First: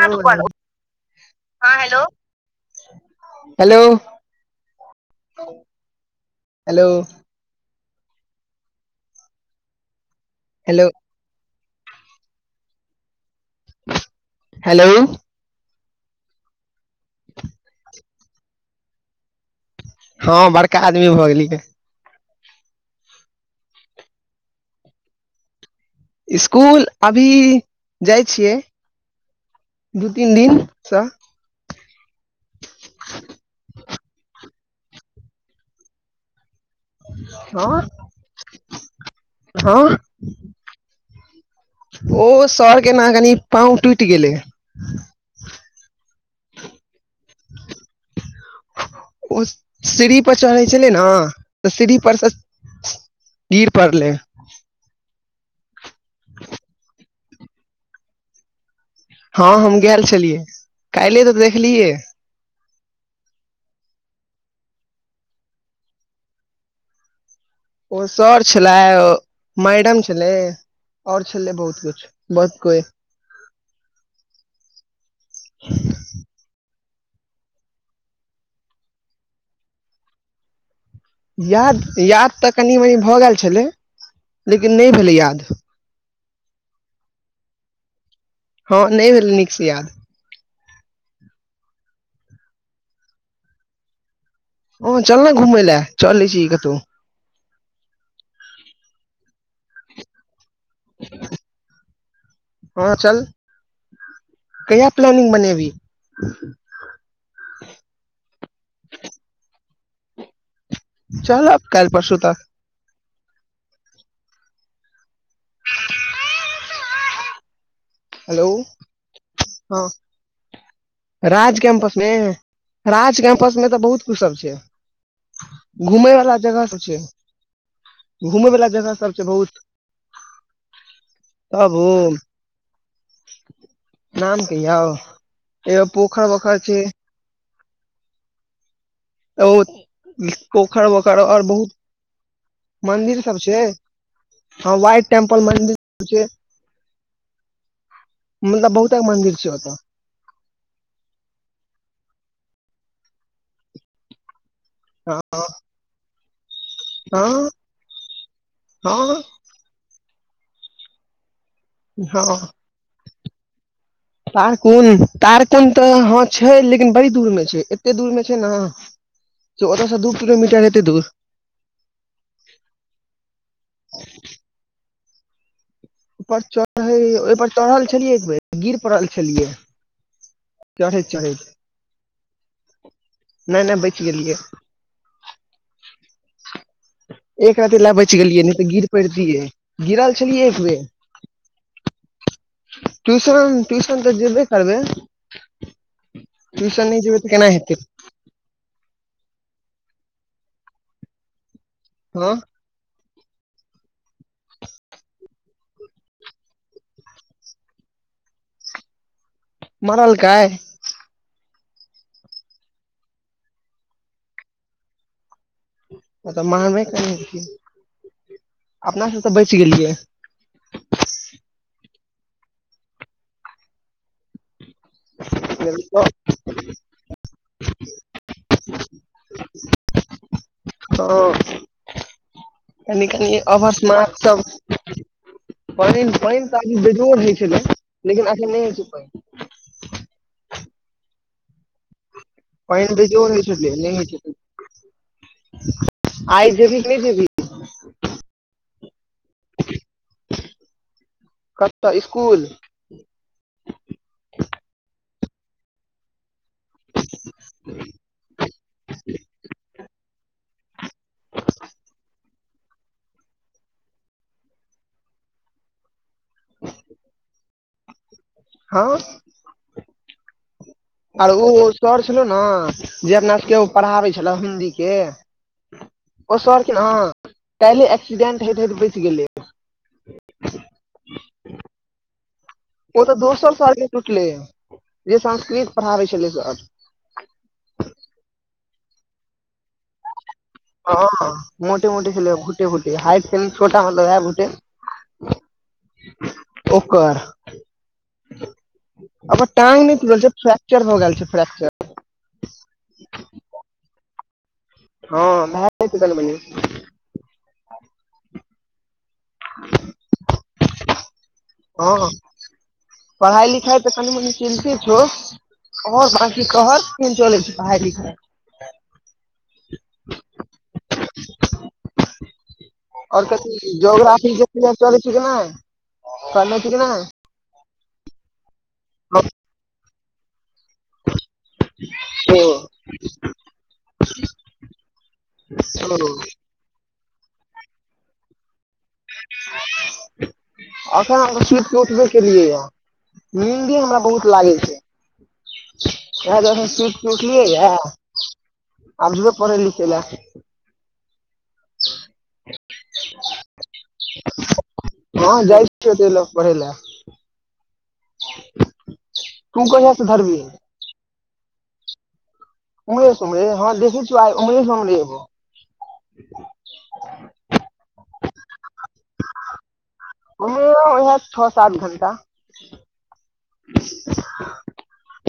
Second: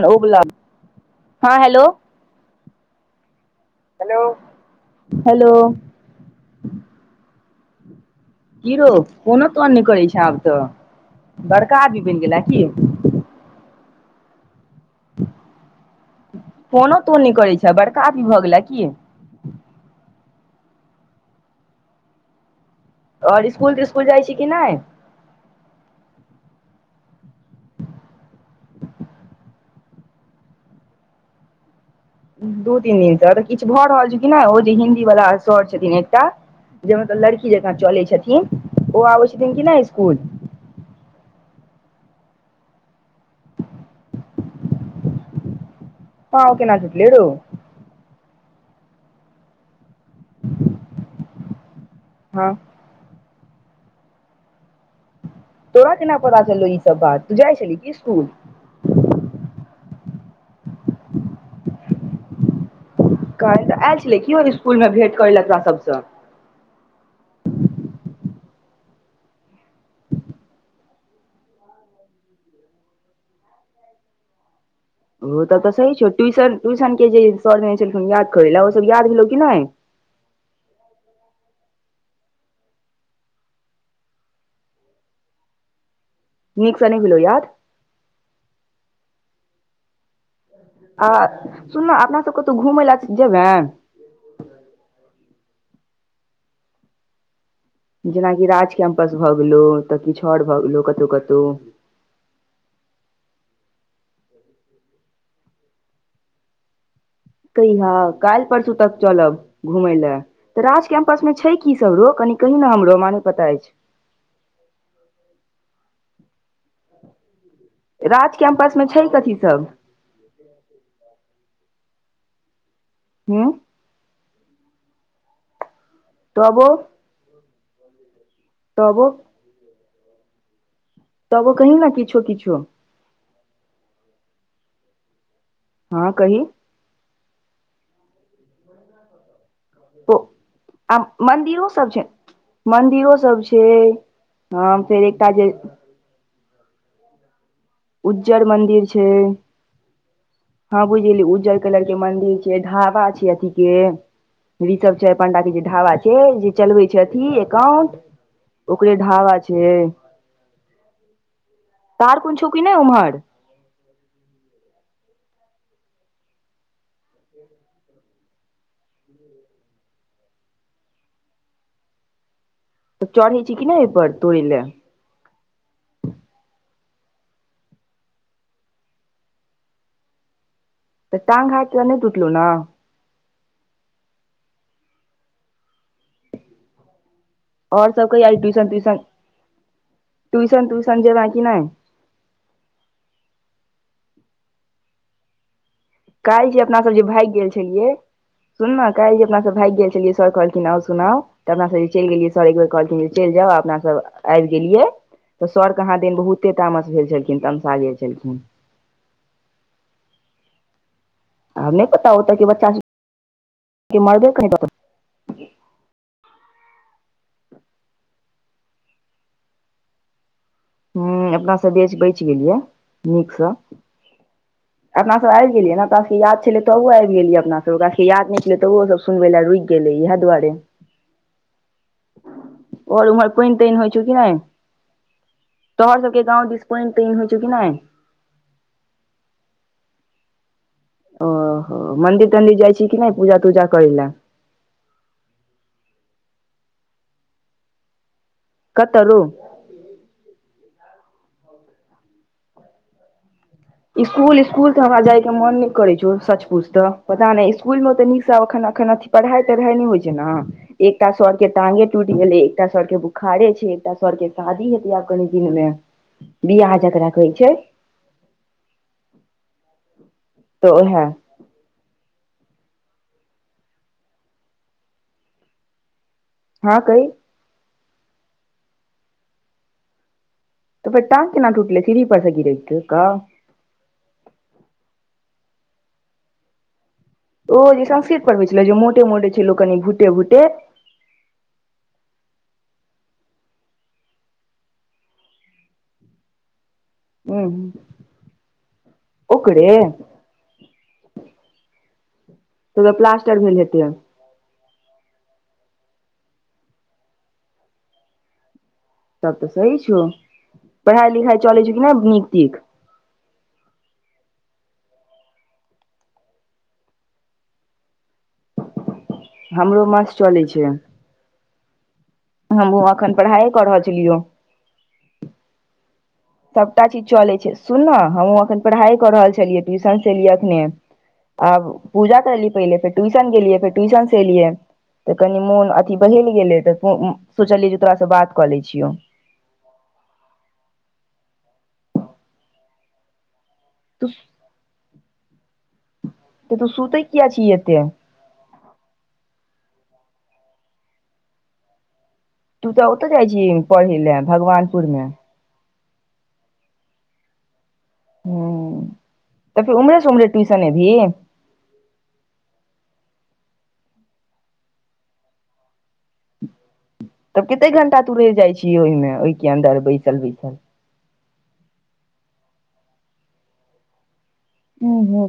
हँ हाँ hello hello, hello. Hello. कि राऊ, फोनो तोनो नहि करै छै, आब तऽ हेलो बड़का आदमी बनि गेला कि हेलो। फोनो तोन नहि करै छै, बड़का अभी भऽ गेला कि। हँ, बड़का आदमी भऽ गेलिय। ओर स्कूल तिस्कुल जाइ छी कि नहि। स्कूल अभी जाइ छियै दू तीन दिनसँ। दू तीन दिनसँ तऽ किछु भऽ रहल छै, कि नहि ओ जे हिन्दीवला सर छथिन एकटा जे मतलब लड़की जकाँ हँ चलै छथिन ओ आबै छथिन कि ने हँ स्कुल? ओ सर के न कानी पाउ टुटि गेल पाउ केना टूटलै रऽ, रउ? ओ, सीढ़ी पर चढ़ै छलै ने। तऽ सीढ़ी परसँ हँ गिर पड़ले। तोरा केना पता चललौ ई सभ बात तू जाई छलही कि स्कुल। हँ, हम गेल छलियै काल्ले तऽ देखलियए। कहल तऽ आयल छलै कओ स्कूलमे भेट करै ल अपना सभसँ। ओ, सर छलै मैडम छलै। ओर छलै बहुत कुछ, बहुत कोइ। ओ, तऽ सही छौ, टन ट्यूशनके जे सर जने छलखिन याद करे लए ओसभ याद भेल की नहि। याद याद तऽ कनि मनी भऽ गेल छलै, लेकिन नहि भेलै याद। निकसँ नहि भिलो याद। हँ, नहि भेलै निकसँ याद आ सुनना अपना सभ कतहु घुमै लए जेबै। ओ, चल ने घुमै लए, चलै छी कतौ। जेनाकि राज कैम्पस भए गेलो, तऽ किछ और भए गेलो कतहु कतहु। हँ, चल कहिया प्लानिंग बनेबिही। कहिया काल्हि परसू, तरसू चलाब घुमय लए तऽ राज कैम्पसमे छै, चलब कि काल्हि सभरो परसू कनि तक कही ने हमरो माने पता अछि। राज हेलो कैम्पसमे छै, कथि सभ। हँ राज कैम्पसमे राज हूँ कैम्पसमे तऽ बहुत। क सभ छै, घुमेय वाला जगह तबो तऽ छै। घुमय वला जगह तबो सभ छै, बहुत। तबो तब कही ने ओ किछो किछो। नाम कहि एगो हँ पोखर कही वखर छै। ओ, कखर आ वखर आओर मन्दिरो बहुत। सब छै मन्दिरो मंदिर सब सभ छै, हँ फेर व्हाइट एकटा टेम्पल जे मंदिर। पझ उज्जर मन्दिर छै। हँ, बुझी उज्जर कलरके मंदिर छै, ढाबा छै, अथि के। ऋषभ चाय हँ पांडाके जे ढाबा छै, जे चलवे छै अथि हँ एकाउंट ओकरे हँ ढाबा छै। तार हँ कोन छौ कि नहि उम्हर? तारकुन तारकुन तऽ हँ छै, लेकिन बड़ी दूरमे छै, एते दूरमे छै ने से ओतयसँ दू किलोमीटर एतै दूर। तऽ चरनी छी कि नहि ओहिपर तोरी लए। पर चढ़ ओहिपर चढ़ल छलियै एक बेर गिर पड़ल छलियै चढ़ैत तऽ चढ़ैत टांग हाथ नहि तूटलो न नय नय बच गेलियै एक राइत लए आओर सब बच कहिया गेलियै नहि तऽ ट्यूशन गिर त्यूशन पड़तियै गिरल छलियै एक ट्यूशन बेर त्यूशन जेबे कि नहि ट्यूशन ट्यूशन तऽ जेबे करबइ कहिल जे अपना सब जे भाइग गेल छलियै सुनना काल जे अपना सब भाइग गेल छलियै सर कहलखिन न सुनाउ तऽ अपना सब चलि गेलियै हँ सर कहलथि जे चइल जाउ अपना सब आबि गेलियै तऽ सर कहा दिन बहुते तामस भेल छलखिन तमशाे छलखिन मराल काय आब नय पता ओत के बच्चा मरबे कही दक मानबे करे अइछ अपना सब तऽ बच गेलियै हं अपनासँ बेच बचि गेलियै नीकसँ अपना सब आबि गेलियै ने त याद छलय तब आबि गेलियै अपना सब क याद नहि छलै तऽ ओ सब सुनबै लए रुकि गेलै इएह दुआरे हँ कनी आओर उम्हर कनी पानि अव तानि होइ छौ कि मात नहि तऽ [inaudible] तोहर पानि सबके पानि गाँव तऽ दिस एखनी तानि बेजोड़ होइ छौ होइत छै कि नहि लेकिन एखन नहि होइ छै पइन ओहो मंन्दिर तंन्दिर जाइ छी पानि कि नहि बेजोड़ होइ पूजा तूजा छलै करै नहि होइ लय छै आइ जेबी नय जेबी कतलू कतऽ स्कुल स्कूल स्कूल के हमरा जाय के मन नइ करे छै पूछत पता नइ इसकुल मे तऽ नीकसँ एखन एखन अ पढ़ाइ तढ़ाइ नहि होइ छै ने एकटा सर के टाँगे टूटि गेलै एकटा सर के बोखारे छै एकटा सर के शादी हेतै आब कनि दिन में बियाह जकरा कहै छय हाँ तऽ उहै आर ओ सर छलो ने जे अपना सबके ओ पढ़ाबै छले हिन्दी के ओ सर क हँ कही ह काल्हि एक्सीडेंट हयत हे तऽ बचि गेलिय टाँग केना टूटले सिड़ी पर सँ गिर केय ओ तऽ दोसर साल मे टुटले हे जे संस्कृत पढ़ाबे छलै सर ओ जे संस्कृत पढ़बै छलै जे मोटे मोटे छल लोक कनि भूटे भूटे हँ मोटे मोटे खेल गोटे गोटे हाइट छोटा मतलबटे ओकर हूँ अर ओकरे टांग नय तऽ त छै फ्र्चर भ गेल छै फ्र्चर तो प्लासटर भेल हेतय हँ भइ छै तऽ म तब तऽ सही छौ पढ़ाई लिखाई चलै छौ किना हँ नीक तीक पढ़ाइ लिखाइ तऽ कनि मनि चिन्तित छउ ओर बाकी तोहर केना चलै छै पढ़ाई लिखाय हमरो माछ चलै छय एखन आऔर कथ पढ़ाइए कऽ रहल छलियौ जोग्राफी चीजना ह सभटा चीज चलै छै सुन ने हमहूँ एखन पढ़ाइ कऽ रहल छलियै ट्यूशनसँ एलियै अखने आ पूजा ओ करलियै पहिले फेर ट्यूशन गेलियै फेर ट्यूशन से एलियै तऽ कनि मोन ओ अथी बहेल गेलै तऽ सोचलियै जे तोरासँ बात कऽ लै छियौ अखन हम सुइत के उठबे केेलिए य नीन्दे हमरा तू बहुत लागै छै काल्हि तऽ अहाँ तू सूत सुतै किया उठलियै छी यऽ एतेक आब जेबे पढ़े लिखै लय तू तऽ ओतय जाइ छ पढ़य ले भगवानपुर मे [unintelligible] पढ़ै लए तू हूं कहिया उमरे से सँ उमरे धरबिही टूयूशने एबही उम्हरे से उम्हरे हँ देखै छीयै आइ उम्हरे से उम्हरे एबौ तब कते घंटा तु रह जाइ छी ओहिमे ओहि के अन्दर बैसल बैसल उम्हरे उएह छओ सात घण्टा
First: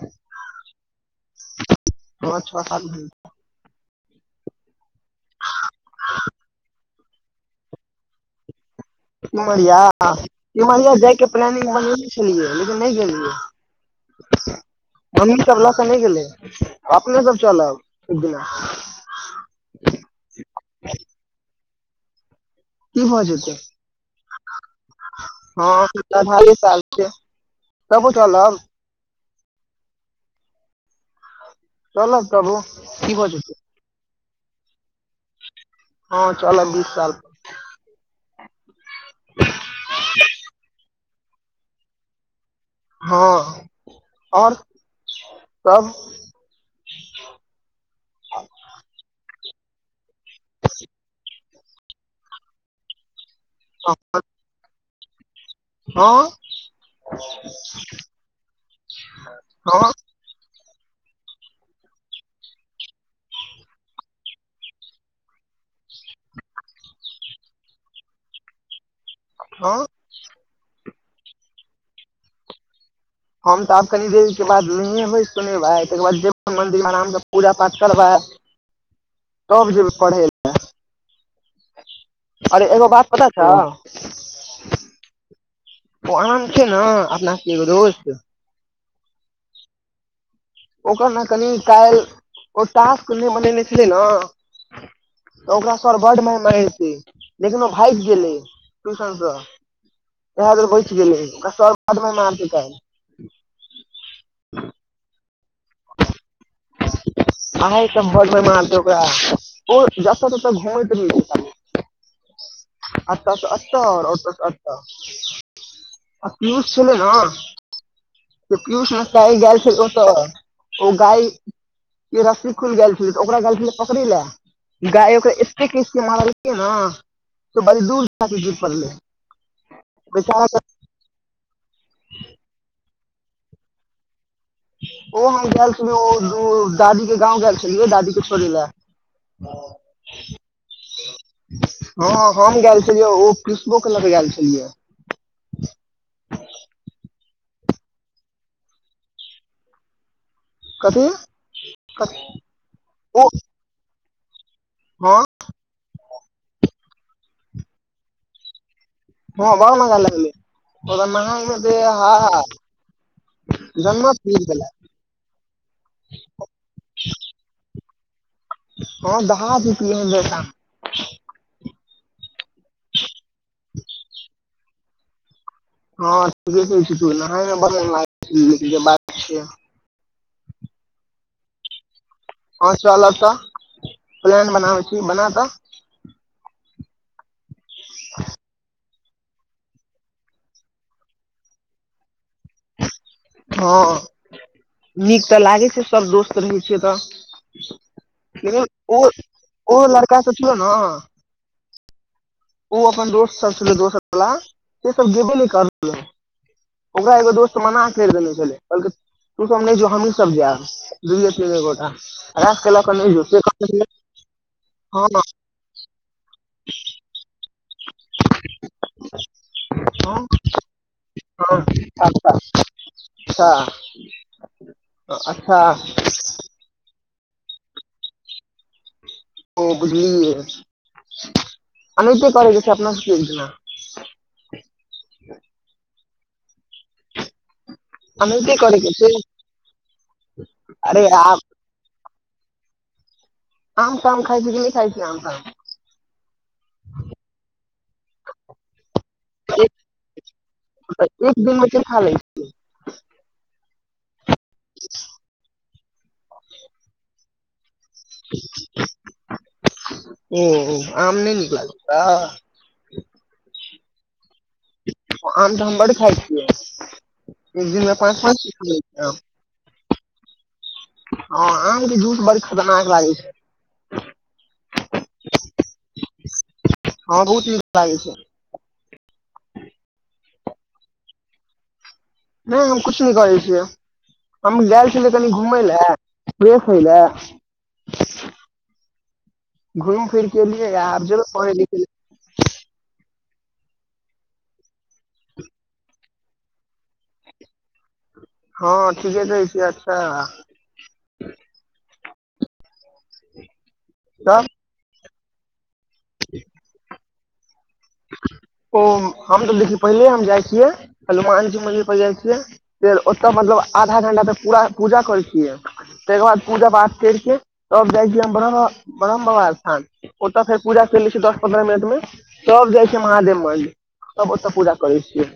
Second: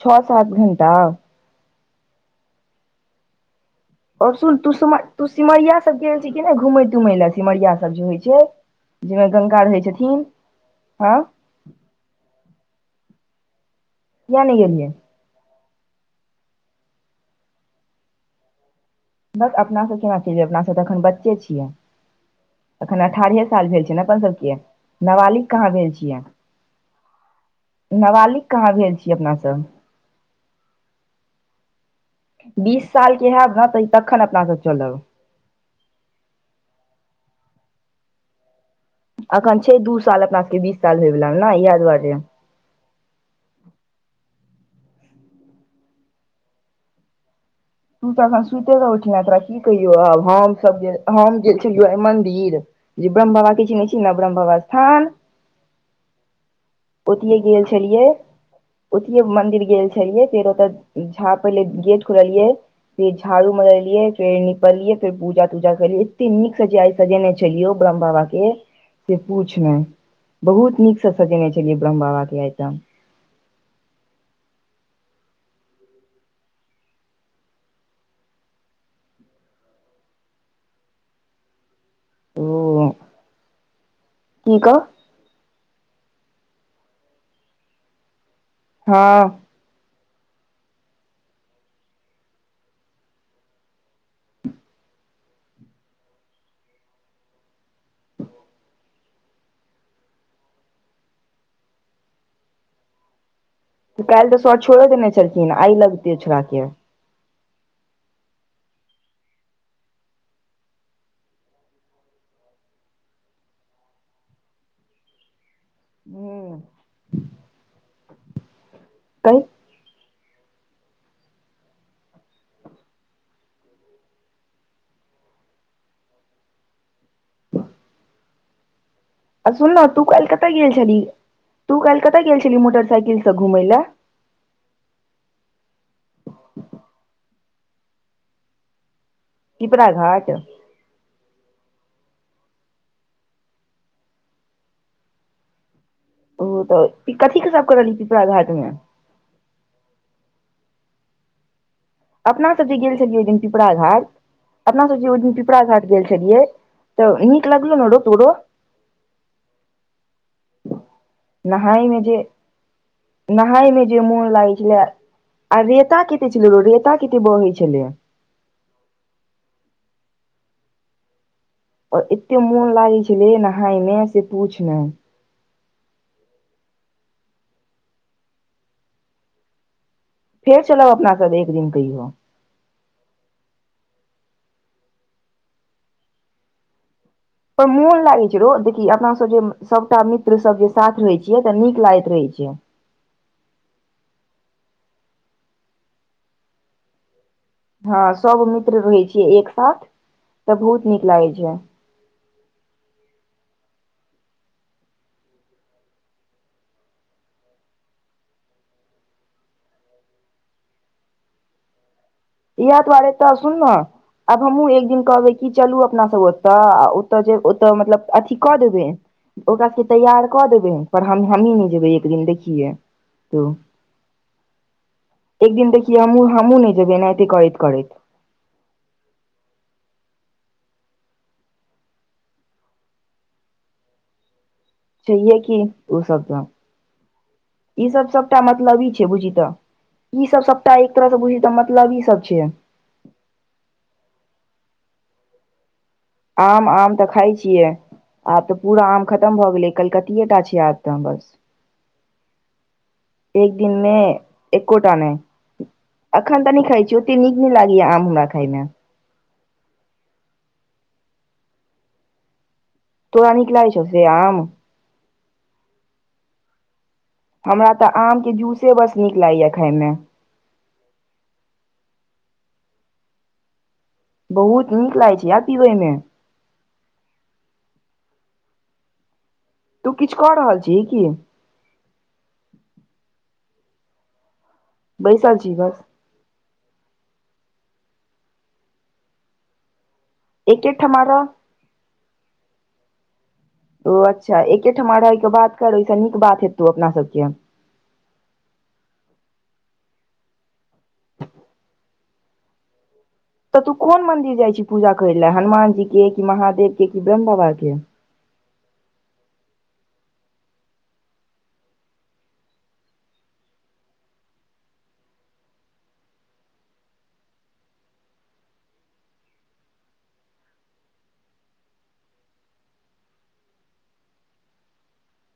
छह सात घंटा पाँच छओ सात घंटा आओर सुन तू सिम तू सिमरिया सब गेल छ कि नहि घूमै तुमय लए सिमरियाा सब जे होइ छै जाहिमे गंगा सिमरिया रहै छथिन सिमरिया हँ जायके प्लानिंग बनेेने छलियै लेकिन नहि गेलियै किया ने गेलेलियै हमी सब ल क नहि गेलै अपने सब चलब एक दिना बस अपनासँ केना चलबै अपनासँ तऽखन बच्चे छियै एखन की भऽ अठारहे जेतै साल भेल छै ने अपन सभके नाबालिग कहाँ हँ भेल छियै अठारहे साल छै तबो नाबालिग चलब कहाँ भेल छीये अपनासँ चलब तबो बीस की साल के भऽ हेब जेतै ने तऽ ई तखन अपना सब चलब हँ चलऽ बीस साल अखन छै दू साल अपना सबके बीस साल होयवाला ने इएह दुआरे हँ आओर सब तू तऽ एखन सुति कऽ उठलह तोरा की कहियौ आब हमसभ जे हम जे तू जो आय मन्दिर जे ब्रह्म बाबा किछु नहि छी ने ब्रह्म बाबा स्थान हँ ओतही गेल छलियै ओतही हम मन्दिर गेल हँ छलियै फेर ओतय झा पहिले गेट खुललियै फेर झाड़ू मरलिये फेर निपलियै फेर पूजा तूजा करलियै एते नीक सजा सजेने छलियै ओ ब्रह्म बाबा के के से हँ पूछना बहुत नीकसँ सजेने छलियै ब्रह्म बाबा के आइत हम तऽ आब कनि देर के बाद नहिबै सुनेबै तकर बाद जेब मंन्दिर मे आरामसँ पूजा पाठ करबै तब जेबय पढ़े अरे एगो ओ बात पता छौ की कह पढ़य छीये ना अपना सब के एगो दोस्त हँ ओकर ने कनि काल्हि ओ टास्क नहि बनेने छलै न तऽ ओकरा सर बड मार मारिते लेकिन ओ भागि गेलै ट्यूशनसँ इएह लेल बचि गेलै ओकरा सर बड माइर मारते कायल त काल्हि तऽ स छोइड़े देने छलखिन आइ लगते छोड़ा के आइ त बड माइर मारते ओकरा ओ जतय तत घुमैत रहय छै खाली [inaudible] अत‌अ से अत [unintelligible] ओर अच्छा आ हूँ पिययूष छले ने त पियूष ने क कही गेल छल्य ओ तऽ ओ गाय के रस्सी खुलि गेल छलै तऽ ओकरा गेल छलै पकड़ै ले गाय ओकर एते मारलै ने बड़ी दूर पलै अ सुन तू काल कतय गेल छली तू काल कतय गेल छली मोटरसइकिलसँ घुमै लऽ ओ में गेल छलिय ओ दादी के गांव गेल छलिय दादी के छोड़े ले पिपरा घाट हँ हम गेल छलियै ओ पिसबो के लऽ के गेल छलियै ओ तऽ कथीे सब कर रहलियै पिपरा घाट में कथी अपना सब जे गेल छलियै ओहि ओ दिन पिपरा घार अपना सब हँ जेहिन कपड़ा घाट गेल छलियै तऽ नीक लगलो ने रो तोरो हँ ब ने ग ललै नहाय में जे नहाय मे जे जन्नत मोन मिल लागै गेलै छलै आ रेता कते छल र रेता कत ब होइ छलय हँ दहा [unintelligible] एते मोन लागे छले नहाय मे से पूछ हँ [unintelligible] फेर चलब अपना सब एक दिन कहियो हँ चलब तऽ प्लान बनाबै छी बना तऽ ओ मोन लागै छै रो देख कि अपना सब जे सबटा मित्र सब जे साथ रहै छियै तऽ नीक लागैत रहै छियै हँ नीक तऽ लागे छै सब दोस्त रहै छियै तऽ हँ सब मित्र रहै ओ ओ लड़का सोचियो नऽ खइ छै ओ अपन दोस्त सब छल दोसर बला से सब गेबे न करले ओकरा एगो दोस्त मना करि देने छलै बलक तू तने जो हमी सब जा दुइयै तीन दोटा इएह दुआरे तऽ सुन ने आब हमहुँ एक दिन हँ कहबै की चलू अपना सब ओतऽ आ ओतऽ जे ओतऽ मतलब अथी कऽ देबै ओकरा सबके हँ तैयार कऽ देबै पर हम हमही हँ नहि जेबै एक दिन अच्छा देखियै अच्छा अच्छा एकदिन देखी हमू हमुँ नहि जेबै न एत करैत करैत ओ बुझलियै अनहिते प ग छै अपना सु एक ने [inaudible] सहिए कि ओ सब ता ई सब सबटा एनाहिते मतलबी ई करैके छै बुझी तऽ ई सब सबटा एक अरे तरहसँ आब बुझी तँ मत मतलबी सब छैै आम ताम खाय छी कि नहि खइ छै आम ताम आम आम तऽ खाइ छियै आब तऽ पूरा आम खतम भऽ गेलै कलकतिये टा छै आब तऽ बस [inaudible] एक दिनमे एकोटा नहि अखन तऽनी खाइ छी ओते न नी लागीया आम हमरा खाइमे ओ आम नहि निकल छ तोड़ा नीक लागय छौ से आम आम तऽ हम बड़ खाइ छियै एक हमरा दिन तऽ मे आम पाँच के पाँच टा जूसे बस नीक लागैए खायमे ह आम के जूस बड़ खतरनाक लागै छै बहुत नीक लागै छै यार पिबै मे हँ बहुत नीक लागै छै तू किछ कऽ रहल छिय की नहि हम कुछ नहि करै छियै हम गेएल छलै कनि बैसल छी घुमय बस लए फ्रेश होई लय घूइम फिर केलियै एके या ठमा आब जेबै रह पढ़े लिखै ले ओ अच्छा एकेठमा रहयके बात कर ओहिसँ नीक बात हेतौ अपना सबके हँ ठीके रहै छी अच्छा तऽ तू कोन मंदिर तब जाइ छी पूजा करय लेए हनुमान जी के महादेव के कि ब्रह्म बाबा के ओ हम तऽ देखिय पहिले हम जाइ छियै हनुमानजी मन्दिर पर जाइ छियै फेर ओतय मतलब आधा घंटा तऽ पूरा पूजा करै छियै तहिके बाद पूजा पाठ करिके तब जाइ छी हम ब्रह ब्रह्म बाबा स्थान ओतऽ फेर पूजा कर ले छी दस पन्द्रह मिनट मे तब जाइ छै महादेव मन्दिर तब ओतऽ पूजा करै छियै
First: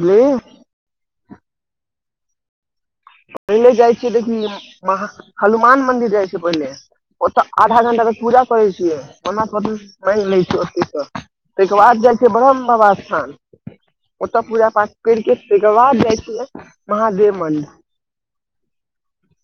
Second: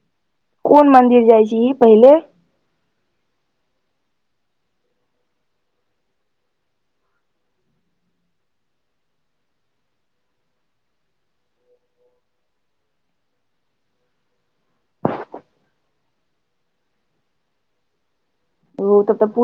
हेलो [unintelligible] कोन मंदिर जाइ छीही पहिले पहिले जाइ छियै देखि हनुमान मंदिर जाइ छियै पहिले ओतऽ आधा घंटा तक पूजा करै छियै मानि लै छिय ताहिके बाद जाइ छिय ब्रह्म बाबा स्थान ओतऽ पूजा पाठ करिक तैय के बाद जाइ छियै महादेव मन्द ओ तब तऽ